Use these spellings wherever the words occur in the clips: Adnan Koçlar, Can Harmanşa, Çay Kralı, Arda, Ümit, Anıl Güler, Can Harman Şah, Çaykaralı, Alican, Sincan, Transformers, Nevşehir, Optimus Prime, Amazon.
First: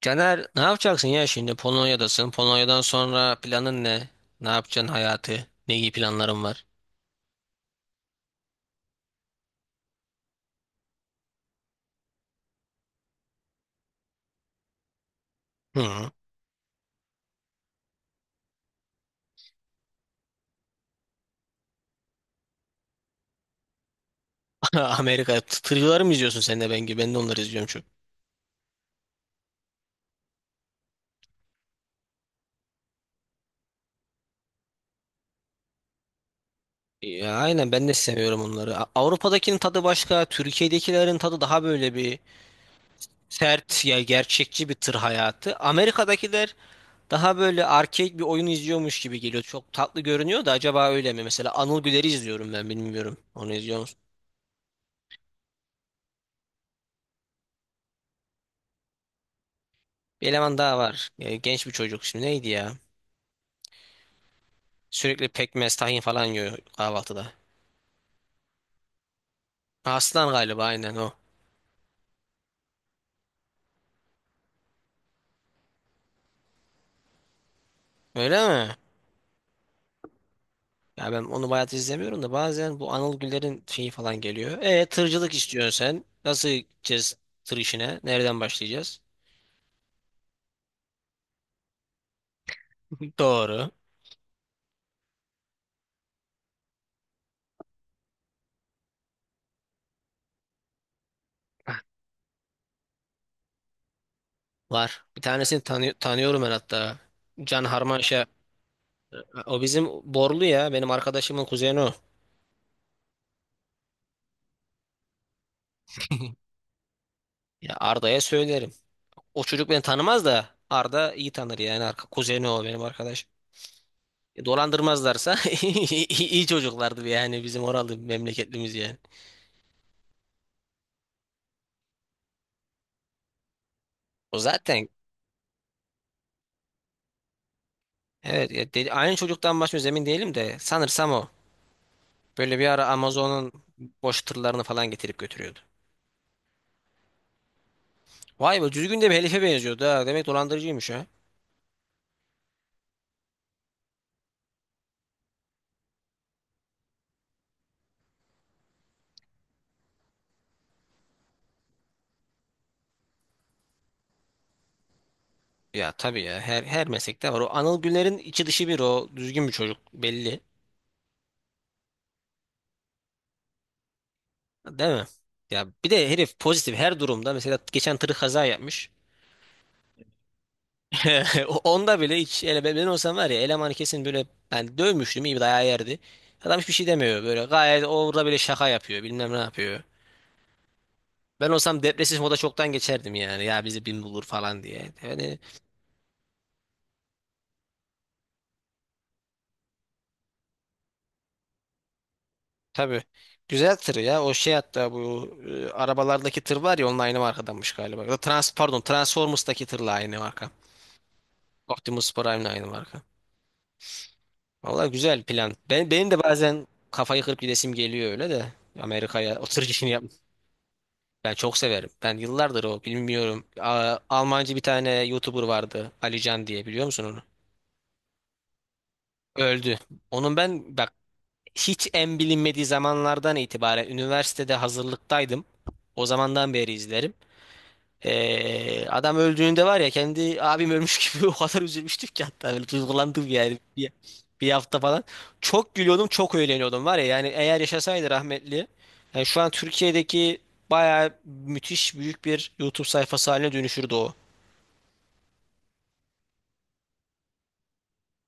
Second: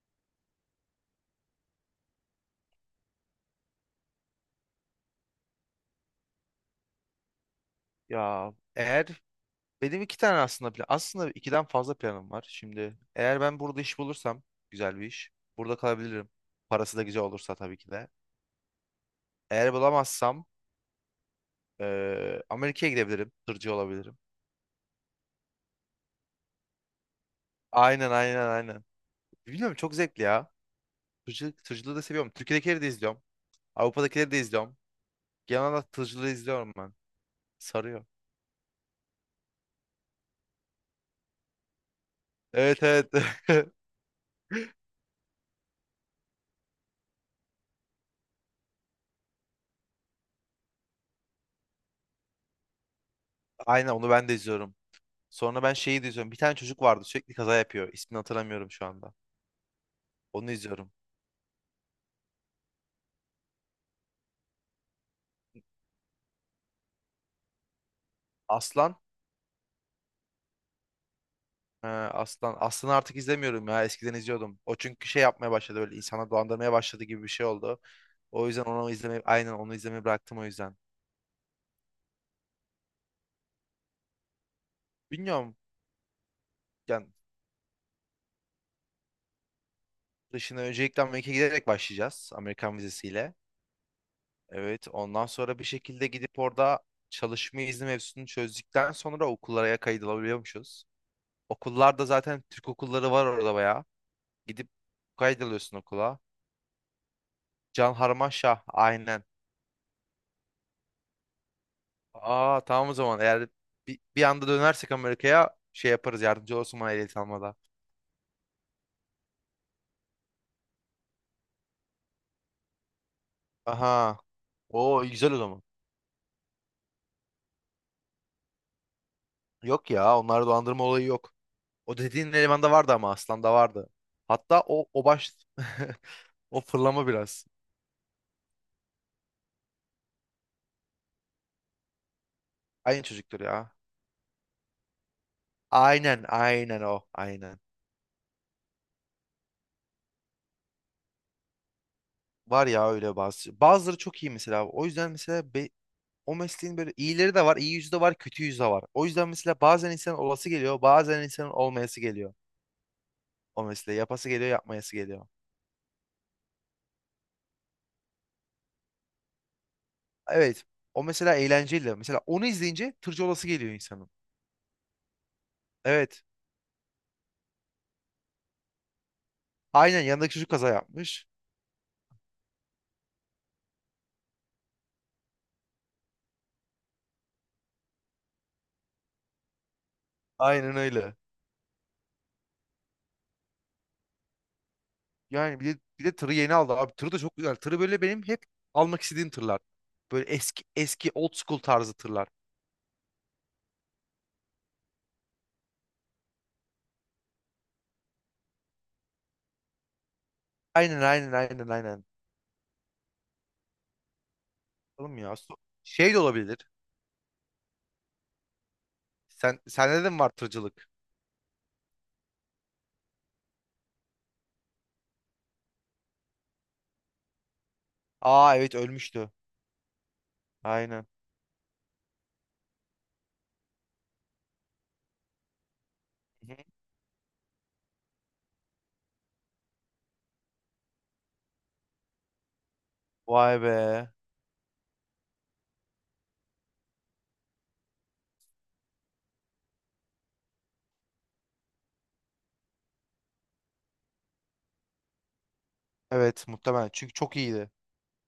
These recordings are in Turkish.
Caner ne yapacaksın ya şimdi Polonya'dasın? Polonya'dan sonra planın ne? Ne yapacaksın hayatı? Ne gibi planların var? Ya eğer benim iki tane aslında plan, aslında ikiden fazla planım var. Şimdi eğer ben burada iş bulursam güzel bir iş, burada Hı. kalabilirim. Parası da güzel olursa tabii ki de. Eğer bulamazsam Amerika'ya gidebilirim, tırcı olabilirim. Amerika tırcıları mı izliyorsun sen de ben gibi? Ben de onları izliyorum çok. Aynen, aynen, aynen. Bilmiyorum, çok zevkli ya. Tırcılık, tırcılığı da seviyorum. Türkiye'dekileri de izliyorum. Avrupa'dakileri de izliyorum. Genel olarak tırcılığı izliyorum ben. Ya, aynen ben de Sarıyor. seviyorum onları. Avrupa'dakinin tadı başka. Türkiye'dekilerin tadı daha böyle bir Evet, evet. sert, ya gerçekçi bir tır hayatı. Amerika'dakiler daha böyle arcade bir oyun izliyormuş gibi geliyor. Çok tatlı görünüyor da acaba öyle mi? Mesela Anıl Güler'i izliyorum ben, bilmiyorum. Onu izliyor Aynen, musun? onu ben de izliyorum. Sonra ben şeyi de izliyorum. Bir tane çocuk vardı, sürekli kaza yapıyor. İsmini hatırlamıyorum şu anda. Bir Onu eleman daha izliyorum. var. Ya, genç bir çocuk. Şimdi neydi ya? Sürekli pekmez, tahin falan yiyor kahvaltıda. Aslan. Aslan galiba, aynen o. He, Aslan. Aslan'ı artık izlemiyorum ya. Eskiden izliyordum. O çünkü şey yapmaya başladı, böyle insana dolandırmaya başladı gibi bir şey oldu. O Öyle yüzden mi? onu izlemeyi, bıraktım o yüzden. Ya ben onu bayat izlemiyorum da bazen bu Anıl Güller'in şeyi falan geliyor. E tırcılık Bilmiyorum. istiyorsun sen. Nasıl Yani gideceğiz tır işine? Nereden başlayacağız? dışına öncelikle Amerika'ya giderek başlayacağız. Amerikan vizesiyle. Doğru. Evet. Ondan sonra bir şekilde gidip orada çalışma izni mevzusunu çözdükten sonra okullara kaydolabiliyormuşuz. Okullarda zaten Türk okulları var orada bayağı. Gidip Var. Bir tanesini kaydoluyorsun okula. Tanıyorum ben hatta. Can Can Harmanşa. Harman Şah, aynen. O bizim Borlu ya. Benim arkadaşımın kuzeni o. Aa tamam, o zaman eğer bir anda dönersek Amerika'ya şey yaparız, yardımcı olsun bana ehliyet almada. Ya Arda'ya söylerim. O çocuk beni tanımaz da Arda iyi tanır yani. Arka kuzeni o benim arkadaş. Aha. E, Oo güzel dolandırmazlarsa o zaman. iyi çocuklardı yani, bizim oralı memleketlimiz yani. Yok ya, onlarda dolandırma olayı yok. O dediğin elemanda vardı ama Aslan'da vardı. O Hatta o zaten, o baş o fırlama biraz. evet ya dedi, aynı çocuktan başlıyoruz, emin değilim de sanırsam o. Böyle bir ara Aynı çocuktur Amazon'un ya. boş tırlarını falan getirip götürüyordu. Aynen, aynen o, aynen. Vay be, düzgün de bir helife benziyordu ha. Demek dolandırıcıymış ha. Var ya öyle bazı. Bazıları çok iyi mesela. O yüzden mesela o mesleğin böyle iyileri de var, iyi yüzü de var, kötü yüzü de var. O yüzden mesela bazen insanın olası geliyor, bazen insanın olmayası geliyor. O mesleği yapası geliyor, yapmayası geliyor. Ya tabii ya, her meslekte var. O Anıl Güler'in içi dışı bir, o düzgün bir çocuk belli. Evet. O mesela eğlenceli. Mesela onu izleyince tırcı olası geliyor insanın. Değil mi? Ya bir de Evet. herif pozitif her durumda. Mesela geçen tır kaza yapmış. Aynen, yanındaki çocuk kaza yapmış. Onda bile hiç ele, ben olsam var ya elemanı kesin böyle ben dövmüştüm, iyi bir dayağı yerdi. Adam hiçbir şey demiyor, böyle gayet orada bile şaka yapıyor bilmem ne yapıyor. Aynen öyle. Ben olsam depresif moda çoktan geçerdim yani, ya bizi bin bulur falan diye. Yani Yani bir de tırı yeni aldı abi. Tırı da çok güzel. Tırı böyle benim hep almak istediğim tırlar. Böyle eski eski old school tarzı tırlar. tabii güzel tır ya, o şey hatta bu arabalardaki tır var ya, onun aynı markadanmış galiba. Ya da Trans, pardon Transformers'taki tırla aynı marka. Aynen, aynen, aynen, aynen. Optimus Prime'le aynı marka. Valla Oğlum güzel ya. plan. Ben, benim Şey de de olabilir. bazen kafayı kırıp gidesim geliyor öyle de Amerika'ya o Sen tır işini. sende de mi var tırcılık? Ben çok severim. Ben yıllardır o, bilmiyorum. Almancı bir tane YouTuber vardı. Alican diye, biliyor musun onu? Aa evet, ölmüştü. Öldü. Onun ben bak Aynen. hiç en bilinmediği zamanlardan itibaren üniversitede hazırlıktaydım. O Hı zamandan hı. beri izlerim. Adam öldüğünde var ya kendi abim ölmüş gibi o kadar üzülmüştük ki, hatta böyle duygulandım yani Vay bir, be. bir hafta falan. Çok gülüyordum, çok eğleniyordum var ya, yani eğer yaşasaydı rahmetli. Yani şu an Türkiye'deki bayağı müthiş büyük bir YouTube sayfası haline dönüşürdü o. Evet, muhtemelen. Çünkü çok iyiydi.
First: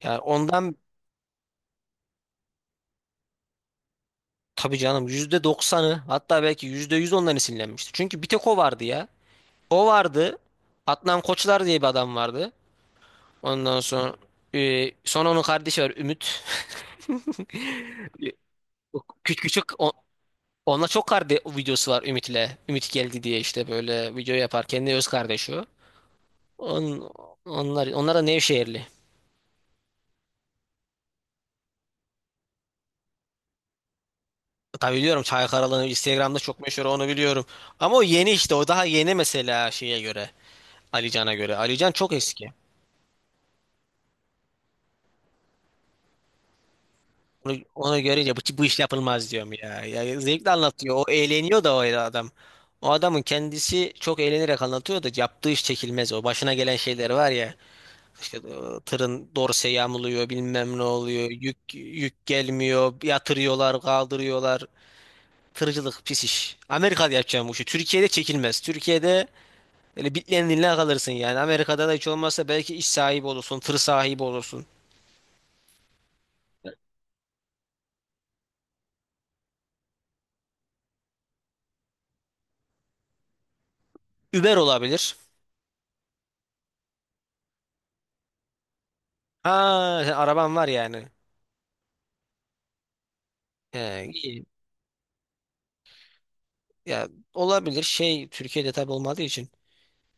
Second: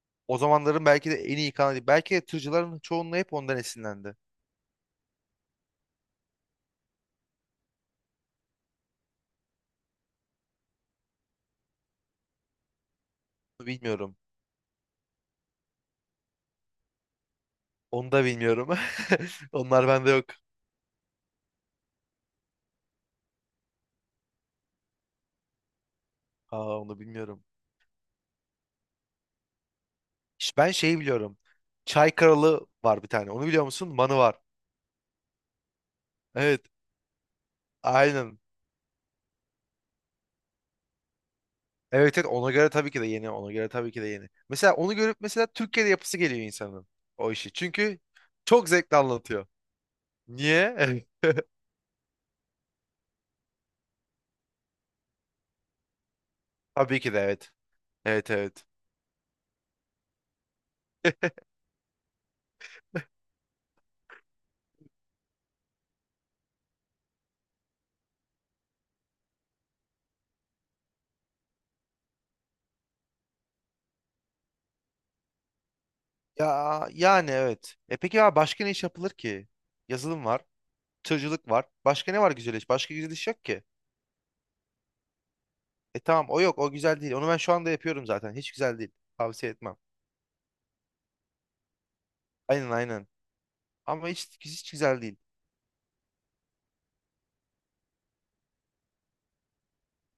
Yani O ondan zamanların belki de en iyi kanalı. Belki de tırcıların çoğunluğu hep ondan esinlendi. tabii canım, yüzde doksanı, hatta belki %100 ondan esinlenmişti. Çünkü bir tek o vardı ya. O vardı. Adnan Koçlar diye bir adam vardı. Ondan sonra Bilmiyorum. Sonra onun kardeşi var, Ümit. Onu da bilmiyorum. Küçük küçük Onlar bende yok. onunla çok kardeş videosu var Ümit'le. Ümit geldi diye işte böyle video yapar. Kendi öz kardeşi o. Aa, onu On, bilmiyorum. Onlar da Nevşehirli. İşte ben şeyi biliyorum. Çay Kralı var bir tane. Onu biliyor musun? Manı var. Tabii biliyorum, Çaykaralı Instagram'da çok Evet. meşhur, onu biliyorum. Ama o yeni, Aynen. işte o daha yeni mesela şeye göre. Alican'a göre. Alican çok Evet evet, ona eski. göre tabii ki de yeni. Ona göre tabii ki de yeni. Mesela onu görüp mesela Türkiye'de yapısı geliyor insanın. O işi. Çünkü Onu görünce bu çok iş zevkli yapılmaz anlatıyor. diyorum ya. Ya zevkle Niye? anlatıyor. O eğleniyor da o adam. O adamın kendisi çok eğlenerek anlatıyor da yaptığı iş çekilmez o. Başına gelen Tabii şeyler ki de, var evet. ya. Evet, İşte evet. Tırın dorse yamuluyor, bilmem ne oluyor. Yük gelmiyor. Yatırıyorlar, kaldırıyorlar. Tırcılık pis iş. Amerika'da yapacağım bu işi. Türkiye'de çekilmez. Türkiye'de böyle bitlerin diline kalırsın yani. Amerika'da da hiç olmazsa belki iş sahibi olursun, tır sahibi olursun. Ya yani evet. E peki ya başka ne iş yapılır ki? Yazılım var. Tırcılık var. Başka ne var güzel iş? Başka güzel iş yok ki. Uber olabilir. E tamam, o yok, o güzel değil. Onu ben şu anda yapıyorum zaten. Hiç güzel değil. Ha, Tavsiye etmem. sen araban var yani. Aynen, aynen. Ama He, hiç, iyi. hiç güzel değil. Ya olabilir. Şey Türkiye'de tabii olmadığı için.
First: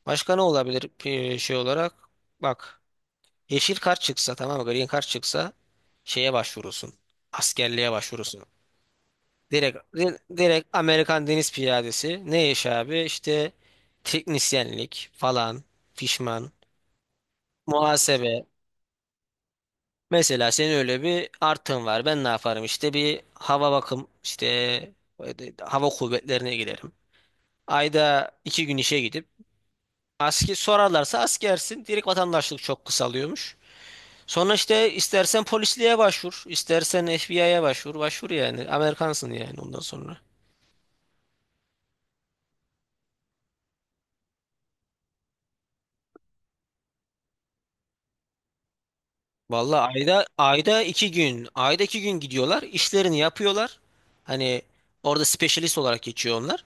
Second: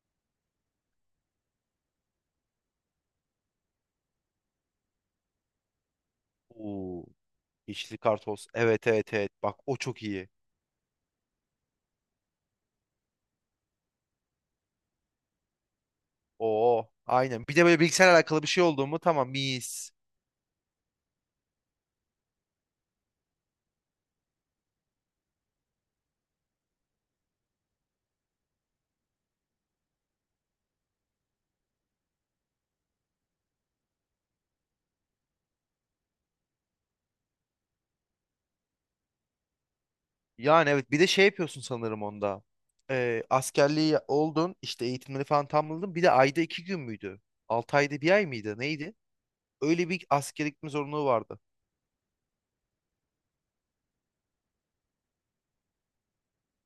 Başka ne olabilir, şey olarak? Bak. Yeşil kart çıksa, tamam mı? Green kart çıksa şeye başvurursun. Oo, Askerliğe yeşilli başvurursun. kartoz. Evet, evet, evet. Bak o Direkt çok iyi. direkt Amerikan Deniz Piyadesi. Ne iş abi? İşte teknisyenlik falan, fişman, Oo aynen. Bir de böyle bilgisayarla alakalı muhasebe. bir şey oldu mu tamam mis. Mesela senin öyle bir artın var. Ben ne yaparım? İşte bir hava bakım, işte hava kuvvetlerine giderim. Ayda iki gün işe gidip asker, sorarlarsa askersin. Direkt vatandaşlık çok kısalıyormuş. Sonra işte istersen polisliğe başvur, istersen FBI'ye başvur, başvur yani. Amerikansın yani ondan sonra. Yani evet, bir de şey yapıyorsun sanırım onda. Askerliği oldun işte, eğitimleri falan tamamladın. Bir de ayda iki gün müydü? Altı ayda bir ay mıydı? Neydi? Öyle Vallahi bir ayda askere gitme ayda zorunluluğu iki vardı. gün, ayda iki gün gidiyorlar, işlerini yapıyorlar. Hani orada specialist olarak geçiyor onlar.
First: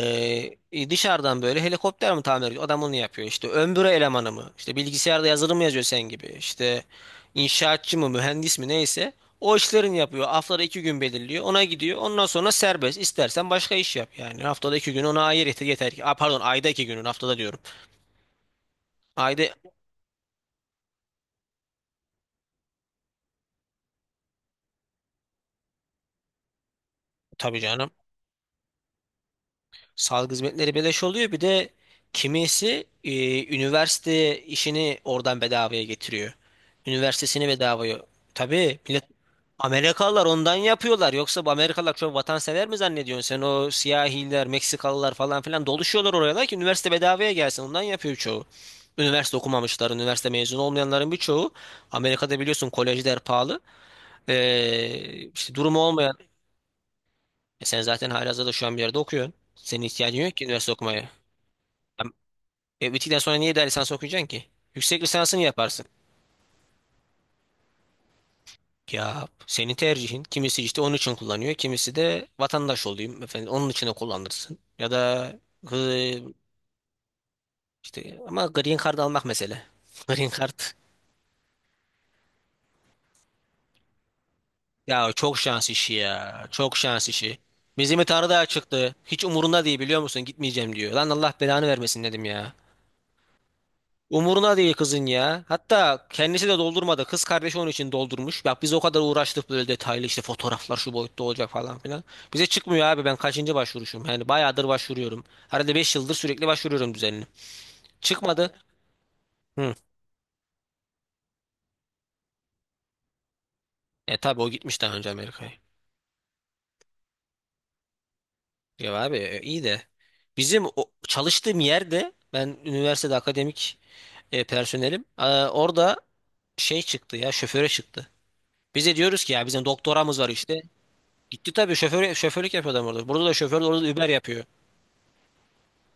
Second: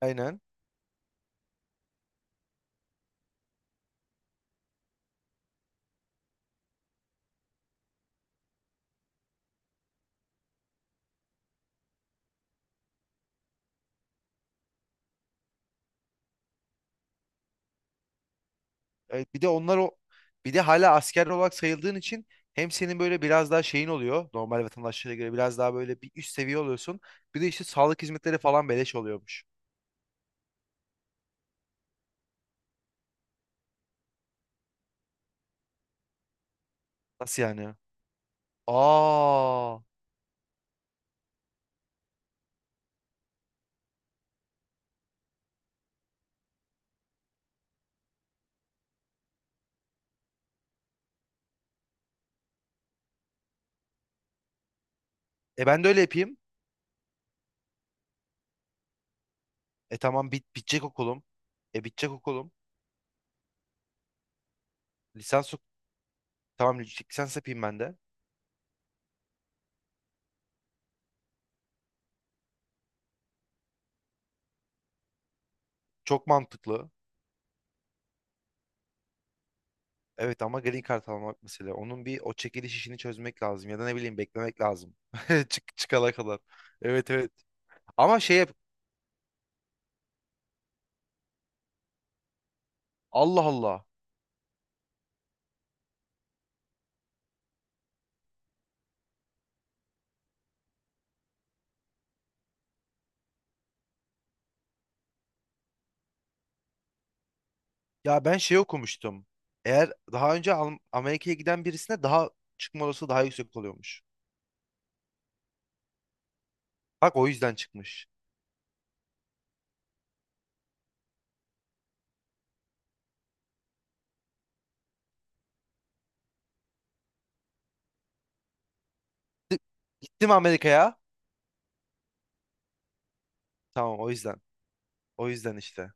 Aynen. Dışarıdan böyle helikopter mi tamir ediyor? Adam onu yapıyor. İşte ön büro elemanı mı? İşte bilgisayarda yazılım mı yazıyor sen gibi? İşte inşaatçı mı, mühendis mi, neyse. O işlerini yapıyor. Haftada iki gün belirliyor. Ona gidiyor. Ondan sonra serbest. İstersen başka iş yap. Yani haftada iki gün ona ayır yeter, yeter ki. Aa, pardon, ayda iki günün haftada diyorum. Evet, bir Ayda de onlar o, bir de hala asker olarak sayıldığın için hem senin böyle biraz daha şeyin oluyor, normal vatandaşlara göre biraz daha böyle bir üst seviye oluyorsun. Bir de tabii işte canım. sağlık hizmetleri falan beleş oluyormuş. Sağlık hizmetleri beleş oluyor. Bir de kimisi üniversite işini oradan bedavaya getiriyor. Nasıl Üniversitesini yani? bedavaya. Tabii millet, Aa, Amerikalılar ondan yapıyorlar. Yoksa bu Amerikalılar çok vatansever mi zannediyorsun? Sen o siyahiler, Meksikalılar falan filan doluşuyorlar oraya ki üniversite bedavaya gelsin. Ondan yapıyor çoğu. Üniversite okumamışlar, üniversite mezunu olmayanların birçoğu. Amerika'da biliyorsun kolejler pahalı. İşte e durumu ben de öyle olmayan. yapayım. E sen zaten halihazırda şu an bir yerde okuyorsun. Senin E ihtiyacın tamam, yok ki bit üniversite bitecek okumaya. okulum. E Ya, bitecek okulum. e, bittikten sonra niye daha lisans okuyacaksın ki? Yüksek lisansını Lisans ok- yaparsın. tamam, lisans yapayım ben de. Ya senin tercihin. Kimisi işte onun için kullanıyor. Kimisi de vatandaş olayım efendim onun için de kullanırsın. Ya da hı, Çok mantıklı. işte ama green card almak mesele. Green Evet, card. ama green card almak mesela. Onun bir o çekiliş işini çözmek lazım ya da ne bileyim beklemek lazım. Ya çok şans Çık işi çıkana kadar. ya. Çok şans Evet, evet. işi. Bizim Ama Tanrı şey da yap. çıktı. Hiç umurunda değil biliyor musun? Gitmeyeceğim diyor. Lan Allah belanı vermesin dedim ya. Allah Allah. Umuruna değil kızın ya. Hatta kendisi de doldurmadı. Kız kardeşi onun için doldurmuş. Bak biz o kadar uğraştık, böyle detaylı işte fotoğraflar şu boyutta olacak falan filan. Bize çıkmıyor abi, ben kaçıncı başvuruşum. Yani bayağıdır başvuruyorum. Herhalde 5 yıldır sürekli başvuruyorum düzenli. Ya ben Çıkmadı. şey okumuştum. Hı. Eğer daha önce Amerika'ya giden birisine daha çıkma olasılığı daha yüksek oluyormuş. E tabi o gitmiş daha önce Amerika'ya. Bak o yüzden çıkmış. Ya abi, e, iyi de. Bizim o, çalıştığım yerde ben üniversitede akademik personelim. Aa, orada şey çıktı ya, şoföre çıktı. Bize diyoruz ki ya Di- bizim doktoramız var Gittim işte. Amerika'ya. Gitti tabii, şoför, şoförlük yapıyor adam orada. Burada da şoför, orada da Tamam, Uber o yüzden. yapıyor. O yüzden işte.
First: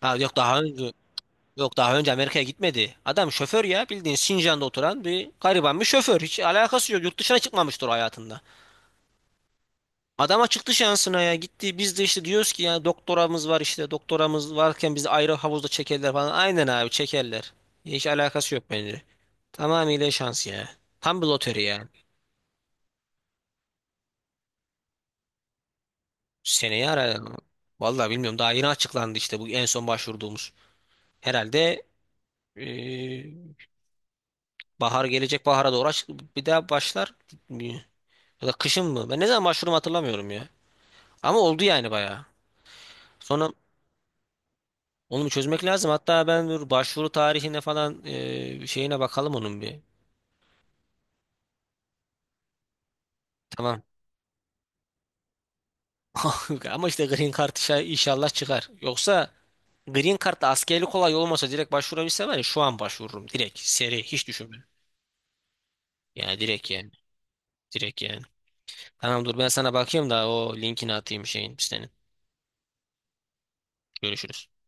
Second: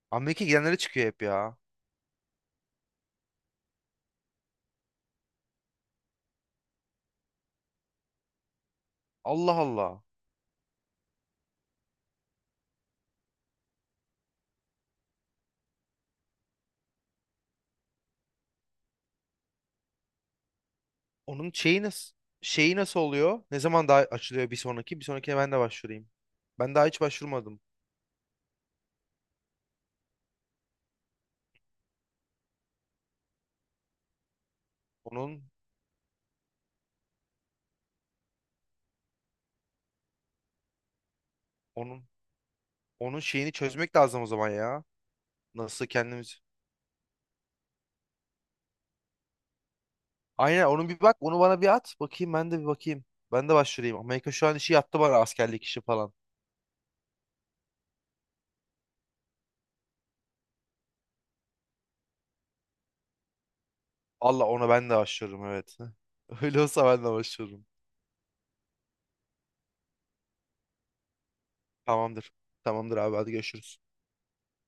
Ha yok, Amerika'ya daha gidenlere önce çıkıyor hep ya. yok daha önce Amerika'ya gitmedi. Adam şoför ya, bildiğin Sincan'da oturan bir gariban bir şoför. Hiç alakası yok. Yurt dışına çıkmamıştır o hayatında. Allah Allah. Adama çıktı şansına, ya gitti. Biz de işte diyoruz ki ya doktoramız var işte, doktoramız varken bizi ayrı havuzda çekerler falan. Aynen abi çekerler. Hiç alakası yok bence. Tamamıyla şans ya. Tam bir Onun loteri şeyi ya. nasıl, şeyi nasıl oluyor? Ne zaman daha açılıyor bir sonraki? Bir sonrakine ben de başvurayım. Ben daha Seneye hiç ara. başvurmadım. Vallahi bilmiyorum, daha yeni açıklandı işte bu en son başvurduğumuz. Herhalde bahar Onun gelecek, bahara doğru bir daha başlar. Ya da kışın mı? Ben ne zaman başvurumu hatırlamıyorum ya. Ama oldu yani onun bayağı. onun şeyini Sonra çözmek lazım o zaman ya. onu bir çözmek Nasıl lazım. Hatta kendimiz ben dur, başvuru tarihine falan şeyine bakalım onun bir. Aynen, onu bir bak, onu bana bir at bakayım, ben de bir bakayım. Ben de Tamam. başvurayım. Amerika şu an işi yattı bana, askerlik işi falan. Ama işte Green Card inşallah çıkar. Yoksa Green Card'da askerlik kolay olmasa direkt başvurabilsem var ya şu an başvururum. Direkt seri, hiç Allah, düşünmüyorum. ona ben de başvururum, evet. Yani Öyle direkt olsa yani. ben de başvururum. Direkt yani. Tamam dur ben sana bakayım da o linkini atayım şeyin senin. Tamamdır. Tamamdır abi, hadi görüşürüz. Görüşürüz.